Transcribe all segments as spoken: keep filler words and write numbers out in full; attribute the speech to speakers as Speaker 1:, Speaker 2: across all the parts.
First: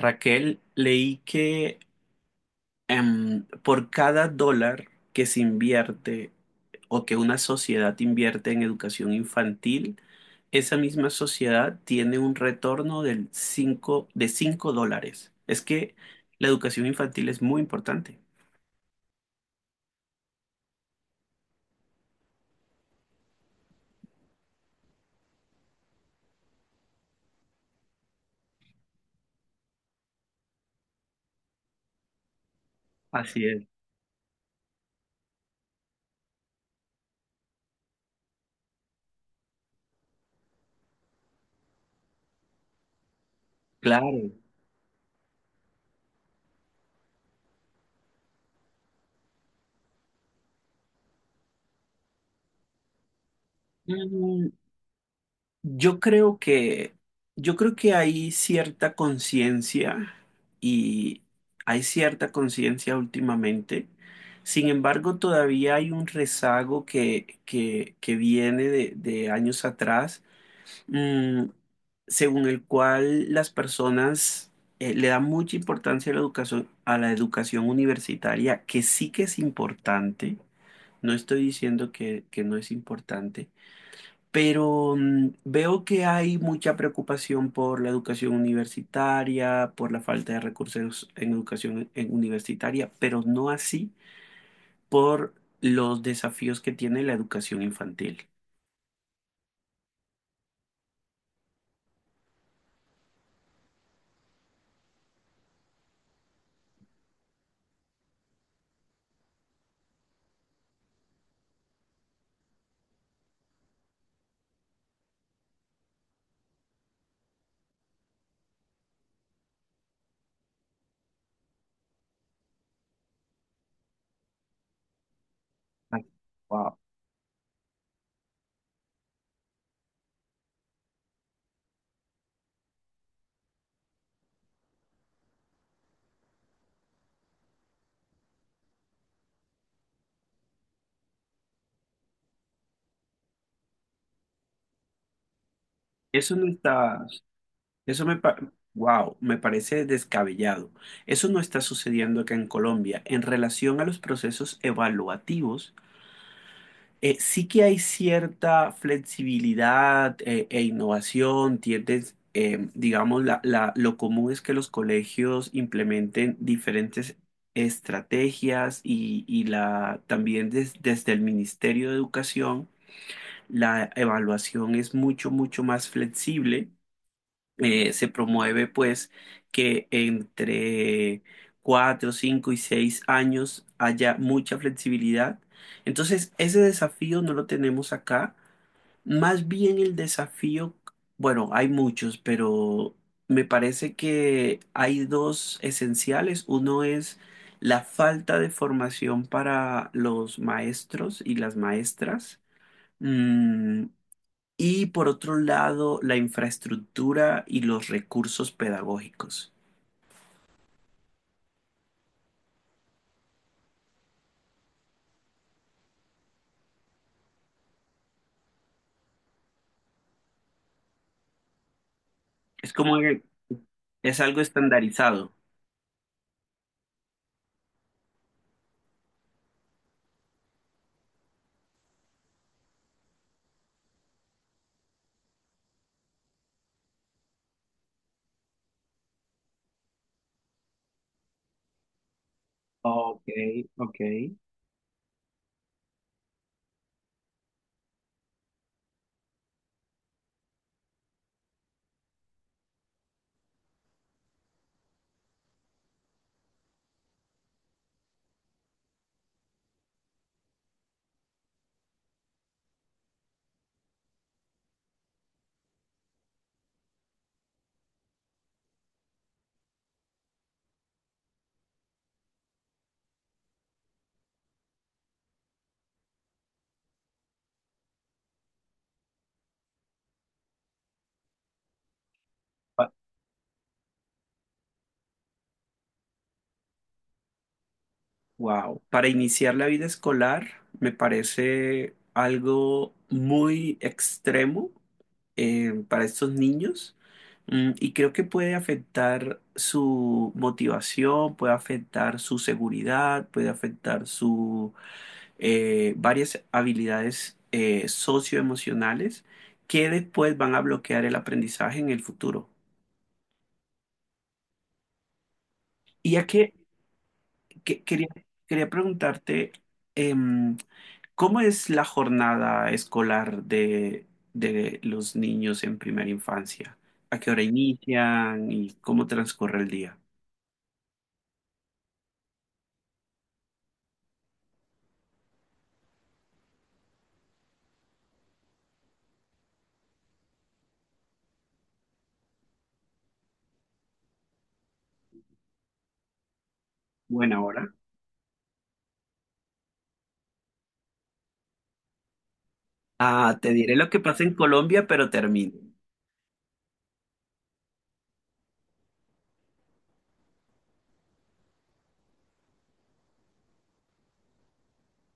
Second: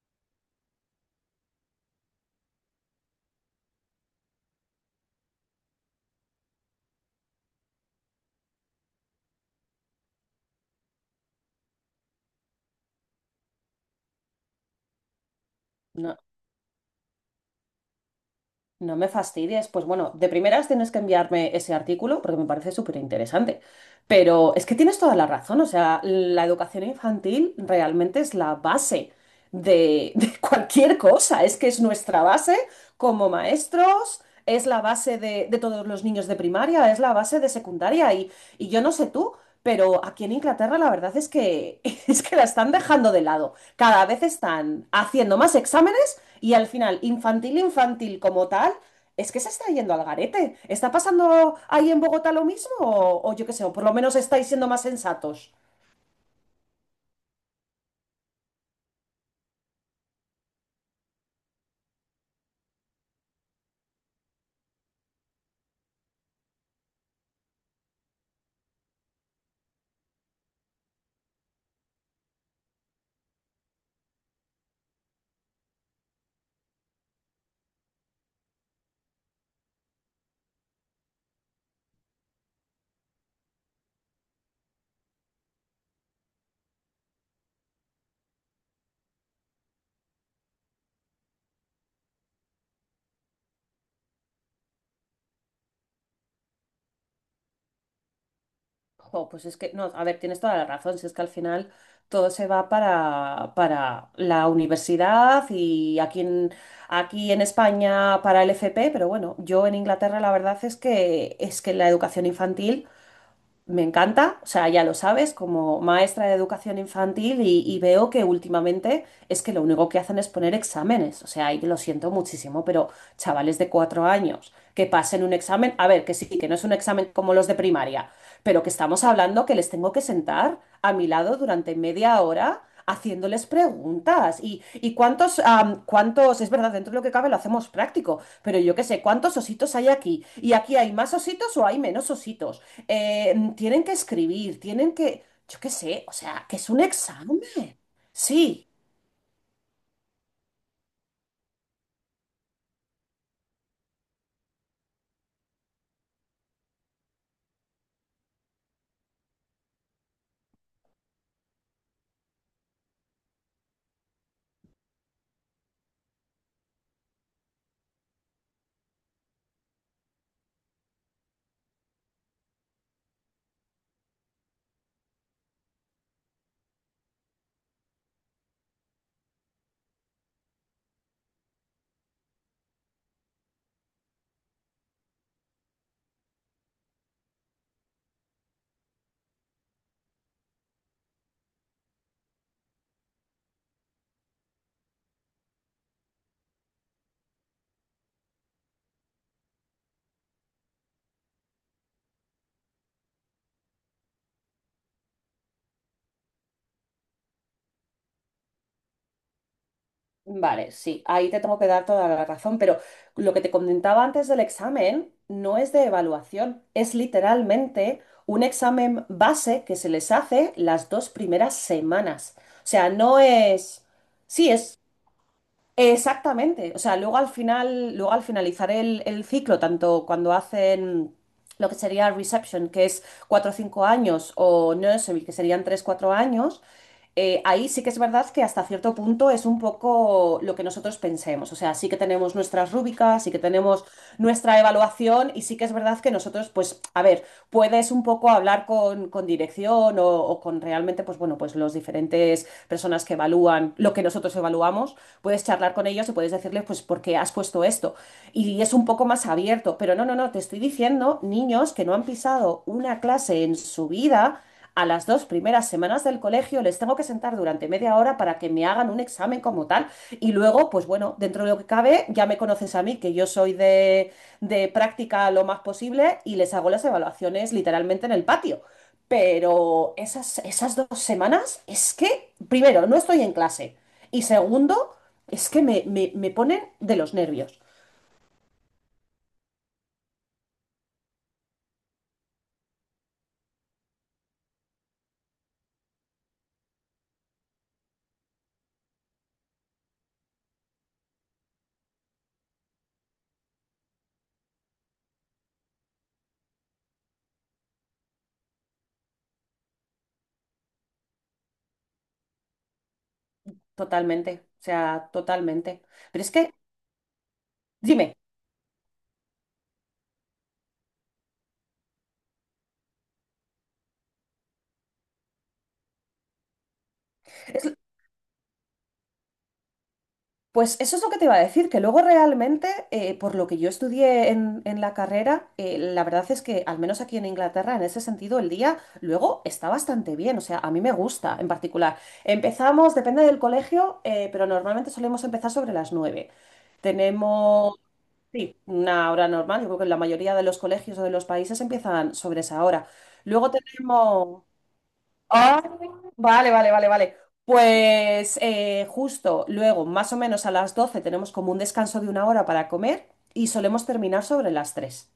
Speaker 1: Raquel, leí que em, por cada dólar que se invierte o que una sociedad invierte en educación infantil, esa misma sociedad tiene un retorno del cinco- de cinco dólares. Es que
Speaker 2: No,
Speaker 1: la educación infantil es muy importante.
Speaker 2: no me fastidies. Pues bueno, de primeras tienes que enviarme ese artículo porque me parece súper interesante. Pero es que tienes toda la razón. O sea, la educación infantil realmente es la base de, de cualquier cosa. Es que es nuestra base como
Speaker 1: Así es.
Speaker 2: maestros, es la base de, de todos los niños de primaria, es la base de secundaria. Y, y yo no sé tú. Pero aquí en Inglaterra la verdad es que es que la están dejando de lado. Cada vez
Speaker 1: Claro.
Speaker 2: están haciendo más exámenes y al final, infantil, infantil como tal, es que se está yendo al garete. ¿Está pasando ahí en Bogotá lo mismo? O, o yo qué sé, o por lo menos estáis
Speaker 1: Mm,
Speaker 2: siendo más sensatos.
Speaker 1: Yo creo que, yo creo que hay cierta conciencia y hay cierta conciencia últimamente. Sin embargo, todavía hay un rezago que, que, que viene de, de años atrás, mm, según el cual las personas eh, le dan mucha importancia a la educación, a la educación universitaria, que sí que es importante. No estoy diciendo que, que no es importante, pero mm, veo que hay mucha preocupación por la educación universitaria, por la falta de recursos en educación en- universitaria, pero no así por los desafíos que tiene la educación infantil.
Speaker 2: Jo, pues es que, no, a ver, tienes toda la razón, si es que al final todo se va para, para la universidad y aquí en, aquí en España para el F P, pero bueno, yo en Inglaterra la verdad es que, es que la educación infantil me encanta, o sea, ya lo sabes, como maestra de educación infantil y, y veo que últimamente es que lo único que hacen es poner exámenes, o sea, y lo siento muchísimo, pero chavales de cuatro años que pasen un examen, a
Speaker 1: Ay,
Speaker 2: ver, que sí, que no es un
Speaker 1: wow.
Speaker 2: examen como los de primaria, pero que estamos hablando que les tengo que sentar a mi lado durante media hora haciéndoles preguntas. Y, y cuántos, am, cuántos, es verdad, dentro de lo que cabe lo hacemos práctico, pero yo qué sé, ¿cuántos ositos hay aquí? ¿Y aquí hay más ositos o hay menos ositos? Eh, mm, tienen que escribir, tienen que, yo qué sé, o
Speaker 1: Eso no
Speaker 2: sea, que es un
Speaker 1: está,
Speaker 2: examen.
Speaker 1: eso me,
Speaker 2: Sí.
Speaker 1: wow, me parece descabellado. Eso no está sucediendo acá en Colombia en relación a los procesos evaluativos. Eh, sí que hay cierta flexibilidad eh, e innovación, tiendes, eh, digamos, la- la- lo común es que los colegios implementen diferentes estrategias y, y la, también des- desde el Ministerio de Educación la evaluación es mucho, mucho más flexible. Eh, se promueve pues que entre cuatro, cinco y seis años haya mucha flexibilidad. Entonces, ese desafío no lo tenemos acá. Más bien el desafío, bueno, hay muchos, pero me parece que hay dos esenciales. Uno es la falta de formación para los maestros y las maestras. Mm, y por otro lado, la infraestructura y los recursos pedagógicos.
Speaker 2: Vale, sí, ahí te tengo que dar toda la razón, pero lo que te comentaba antes del examen no es de evaluación, es literalmente un examen base que se les hace las dos primeras semanas. O
Speaker 1: Es
Speaker 2: sea,
Speaker 1: como
Speaker 2: no
Speaker 1: que
Speaker 2: es...
Speaker 1: es algo
Speaker 2: Sí, es...
Speaker 1: estandarizado.
Speaker 2: Exactamente. O sea, luego al final, luego al finalizar el, el ciclo, tanto cuando hacen lo que sería reception, que es cuatro o cinco años, o nursery, que serían tres cuatro años, eh, ahí sí que es verdad que hasta cierto punto es un poco lo que nosotros pensemos. O sea, sí que tenemos nuestras rúbricas,
Speaker 1: Ok,
Speaker 2: sí que tenemos
Speaker 1: ok.
Speaker 2: nuestra evaluación y sí que es verdad que nosotros, pues, a ver, puedes un poco hablar con, con dirección o, o con realmente, pues bueno, pues los diferentes personas que evalúan lo que nosotros evaluamos puedes charlar con ellos y puedes decirles, pues, ¿por qué has puesto esto? Y es un poco más abierto, pero no, no, no, te estoy diciendo niños que no han pisado una clase en su vida. A las dos primeras semanas del colegio les tengo que sentar durante media hora para que me hagan un examen como tal. Y luego, pues bueno, dentro de lo que cabe, ya me conoces a mí, que yo soy de, de práctica lo más posible y les hago las evaluaciones literalmente en el patio. Pero esas, esas dos semanas es que, primero, no estoy en clase. Y segundo, es que me, me- me ponen de los nervios.
Speaker 1: Wow. Para iniciar la vida escolar me parece algo muy extremo eh, para estos niños. Mm, y creo que puede afectar su motivación, puede afectar su seguridad, puede afectar su eh, varias habilidades eh, socioemocionales que después van a bloquear el aprendizaje en el futuro.
Speaker 2: Totalmente, o sea, totalmente.
Speaker 1: Y
Speaker 2: Pero
Speaker 1: ya
Speaker 2: es que,
Speaker 1: que, que- quería,
Speaker 2: dime,
Speaker 1: quería preguntarte, em, ¿cómo es la jornada escolar de, de los niños en primera infancia? ¿A qué hora inician y cómo transcurre el día?
Speaker 2: pues eso es lo que te iba a decir, que luego realmente, eh, por lo que yo estudié en, en la carrera, eh, la verdad es que, al menos aquí en Inglaterra, en ese sentido, el día luego está bastante bien. O sea, a mí me gusta en particular. Empezamos, depende del colegio, eh, pero normalmente solemos empezar sobre las nueve.
Speaker 1: Buena hora.
Speaker 2: Tenemos... Sí, una hora normal. Yo creo que en la mayoría de los colegios o de los países empiezan sobre esa hora.
Speaker 1: Ah,
Speaker 2: Luego
Speaker 1: te diré lo que pasa en
Speaker 2: tenemos...
Speaker 1: Colombia, pero termino.
Speaker 2: Ah, vale, vale, vale, vale. Pues eh, justo luego, más o menos a las doce tenemos como un descanso de una hora para comer y solemos terminar sobre las tres.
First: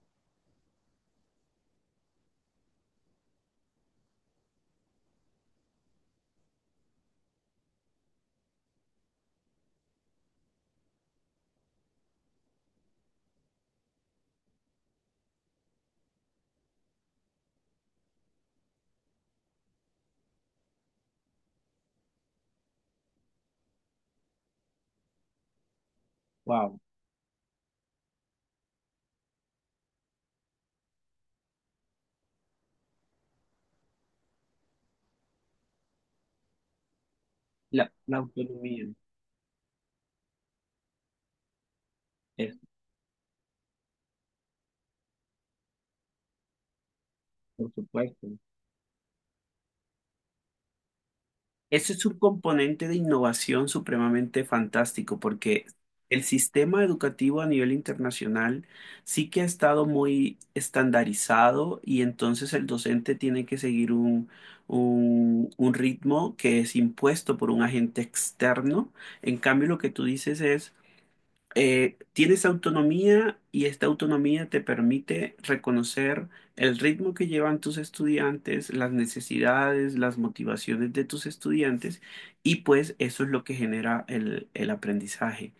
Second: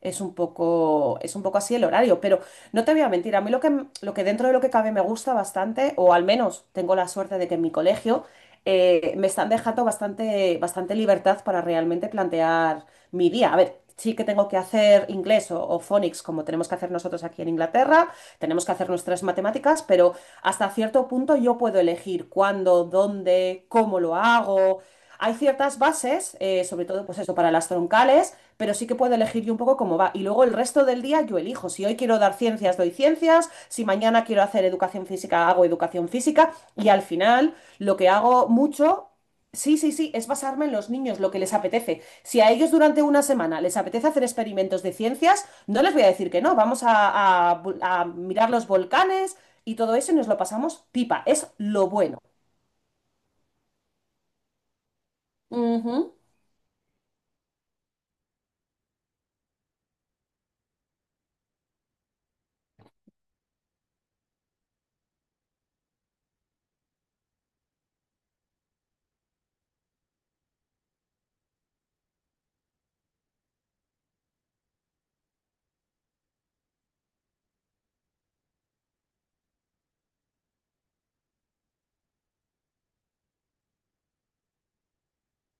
Speaker 2: Es un poco, es un poco así el horario, pero no te voy a mentir, a mí lo que, m- lo que dentro de lo que cabe me gusta bastante, o al menos tengo la suerte de que en mi colegio eh, me están dejando bastante, bastante libertad para realmente plantear mi día. A ver, sí que tengo que hacer inglés o, o phonics como tenemos que hacer nosotros aquí en Inglaterra tenemos que hacer nuestras matemáticas, pero hasta cierto punto yo puedo elegir cuándo, dónde, cómo lo hago. Hay ciertas bases, eh,
Speaker 1: Wow,
Speaker 2: sobre todo pues eso para las troncales, pero sí que puedo elegir yo un poco cómo va. Y luego el resto del día yo elijo. Si hoy quiero dar ciencias, doy ciencias. Si mañana quiero hacer educación física, hago educación física. Y al final
Speaker 1: la,
Speaker 2: lo que
Speaker 1: la
Speaker 2: hago
Speaker 1: autonomía,
Speaker 2: mucho... Sí, sí, sí, es basarme en los niños, lo que les apetece. Si a
Speaker 1: es,
Speaker 2: ellos durante una semana les apetece hacer experimentos de ciencias, no les voy a decir que no, vamos a, a
Speaker 1: por
Speaker 2: bu- a
Speaker 1: supuesto.
Speaker 2: mirar los volcanes y todo eso y nos lo pasamos pipa, es lo
Speaker 1: Eso es un
Speaker 2: bueno.
Speaker 1: componente de innovación supremamente fantástico porque
Speaker 2: Ujú.
Speaker 1: el sistema educativo a nivel internacional sí que ha estado muy estandarizado y entonces el docente tiene que seguir un, un- un ritmo que es impuesto por un agente externo. En cambio, lo que tú dices es eh, tienes autonomía y esta autonomía te permite reconocer el ritmo que llevan tus estudiantes, las necesidades, las motivaciones de tus estudiantes y pues eso es lo que genera el, el aprendizaje.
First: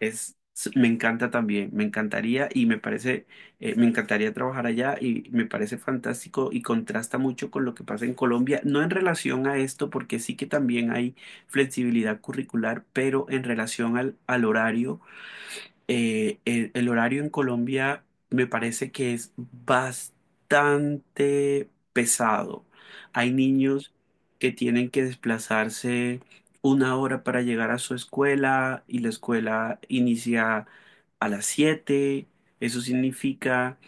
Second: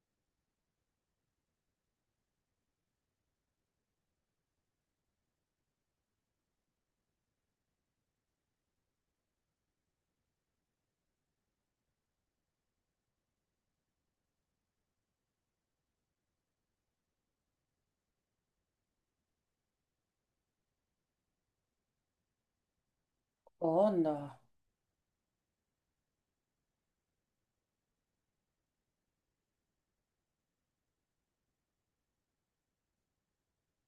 Speaker 1: Es, s- me encanta también, me encantaría y me parece, eh, me encantaría trabajar allá y me parece fantástico y contrasta mucho con lo que pasa en Colombia, no en relación a esto, porque sí que también hay flexibilidad curricular, pero en relación al al horario, eh, el, el horario en Colombia me parece que es bastante pesado. Hay niños
Speaker 2: Onda.
Speaker 1: que tienen que desplazarse una hora para llegar a su escuela y la escuela inicia a las siete. Eso significa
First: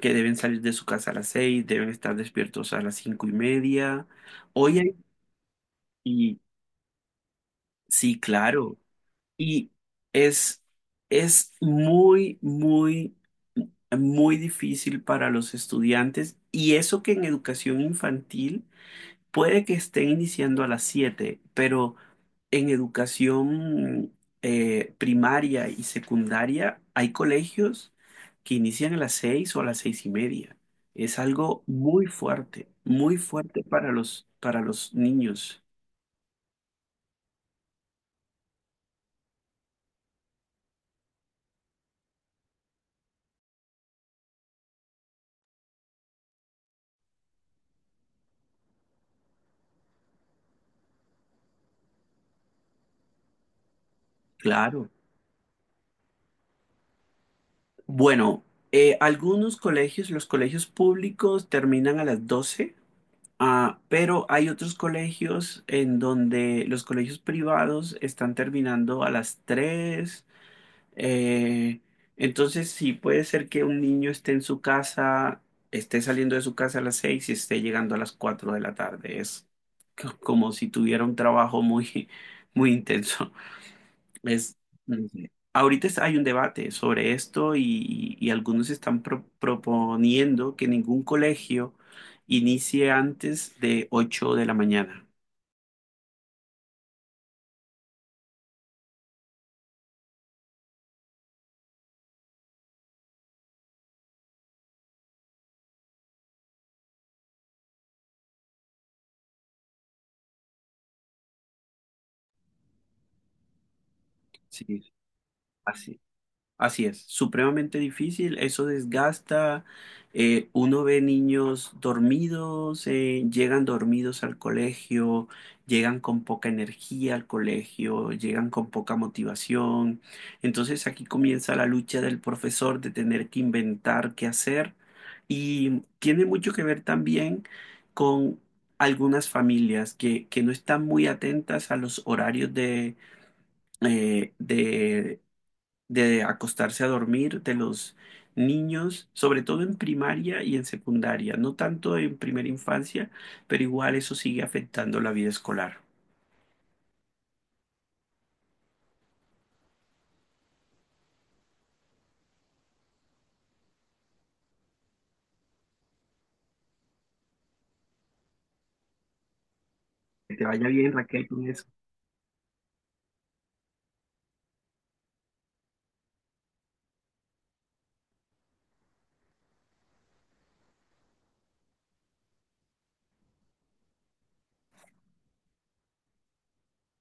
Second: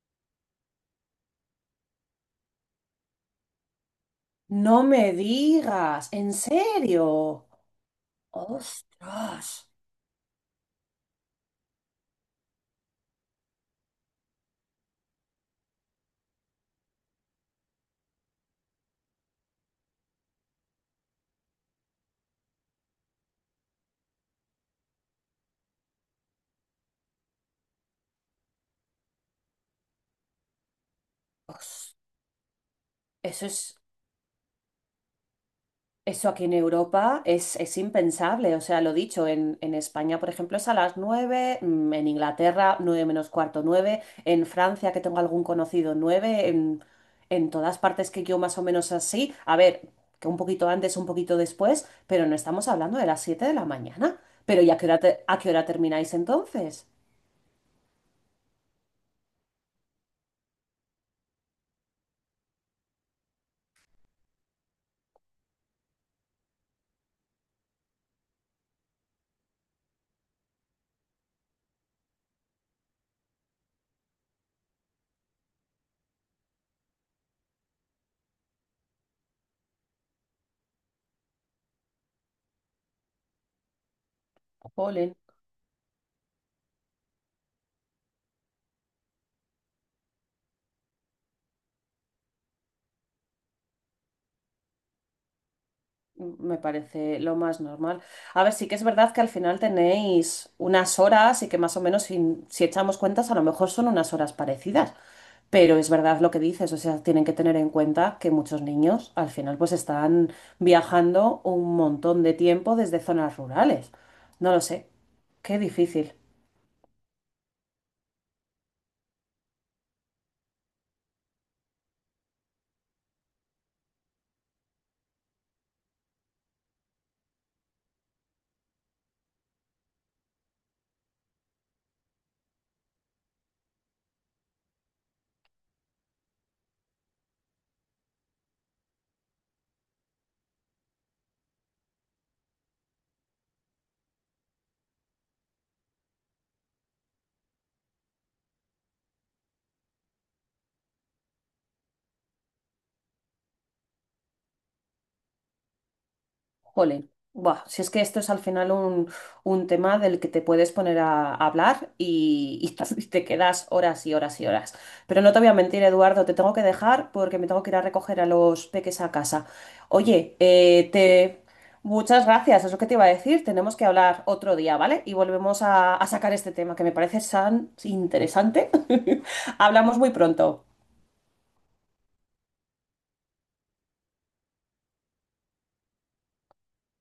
Speaker 1: que deben salir de su casa a las seis, deben estar despiertos a las cinco y media. Hoy
Speaker 2: No
Speaker 1: hay...
Speaker 2: me digas, ¿en
Speaker 1: Y
Speaker 2: serio?
Speaker 1: sí, claro.
Speaker 2: Ostras.
Speaker 1: Y es, es muy, muy, muy difícil para los estudiantes. Y eso que en educación infantil puede que estén iniciando a las siete, pero en educación eh, primaria y secundaria hay colegios que inician a las seis o a las seis y media. Es algo
Speaker 2: Os-.
Speaker 1: muy fuerte, muy
Speaker 2: Eso
Speaker 1: fuerte
Speaker 2: es...
Speaker 1: para los, para los niños.
Speaker 2: Eso aquí en Europa es, es impensable. O sea, lo dicho, en, en España, por ejemplo, es a las nueve, mm, en Inglaterra, nueve menos cuarto, nueve en Francia, que tengo algún conocido, nueve en, en todas partes que yo más o menos así. A ver, que un poquito antes, un poquito después, pero no estamos hablando de las siete de la mañana. Pero ¿y a qué
Speaker 1: Claro.
Speaker 2: hora, te- a qué hora termináis entonces?
Speaker 1: Bueno, eh, algunos colegios, los colegios públicos terminan a las doce, ah, pero hay otros colegios en donde los colegios privados están terminando a las tres. eh, entonces, sí, puede ser que un niño esté en su casa, esté saliendo de su casa a las seis y esté llegando a las cuatro de la tarde. Es co- como si tuviera un trabajo muy, muy intenso. Es, no
Speaker 2: Jolín.
Speaker 1: sé. Ahorita es- hay un debate sobre esto y, y algunos están pro- proponiendo que ningún colegio inicie antes de ocho de la mañana.
Speaker 2: Me parece lo más normal. A ver, sí que es verdad que al final tenéis unas horas y que más o menos si, si echamos cuentas a lo mejor son unas horas parecidas, pero es verdad lo que dices, o sea, tienen que tener en cuenta que muchos niños al final pues están viajando un montón de tiempo desde zonas rurales. No lo sé,
Speaker 1: Sí,
Speaker 2: qué
Speaker 1: así.
Speaker 2: difícil.
Speaker 1: Así es, supremamente difícil, eso desgasta, eh, uno ve niños dormidos, eh, llegan dormidos al colegio, llegan con poca energía al colegio, llegan con poca motivación. Entonces aquí comienza la lucha del profesor de tener que inventar qué hacer y tiene mucho que ver también con algunas familias que, que no están muy atentas a los horarios de, eh, de de acostarse a dormir de los niños, sobre todo en primaria y en secundaria, no tanto en primera infancia, pero igual eso sigue afectando la vida escolar.
Speaker 2: Jolín, buah, si es que esto es al final un, un tema del que te puedes poner a, a hablar y, y y te quedas horas y horas y horas. Pero no te voy a mentir, Eduardo, te tengo que dejar porque me tengo que ir a recoger a los peques a casa.
Speaker 1: Que
Speaker 2: Oye,
Speaker 1: te vaya
Speaker 2: eh,
Speaker 1: bien, Raquel,
Speaker 2: te...
Speaker 1: con eso.
Speaker 2: muchas gracias, es lo que te iba a decir. Tenemos que hablar otro día, ¿vale? Y volvemos a, a sacar este tema que me parece tan interesante. Hablamos muy pronto.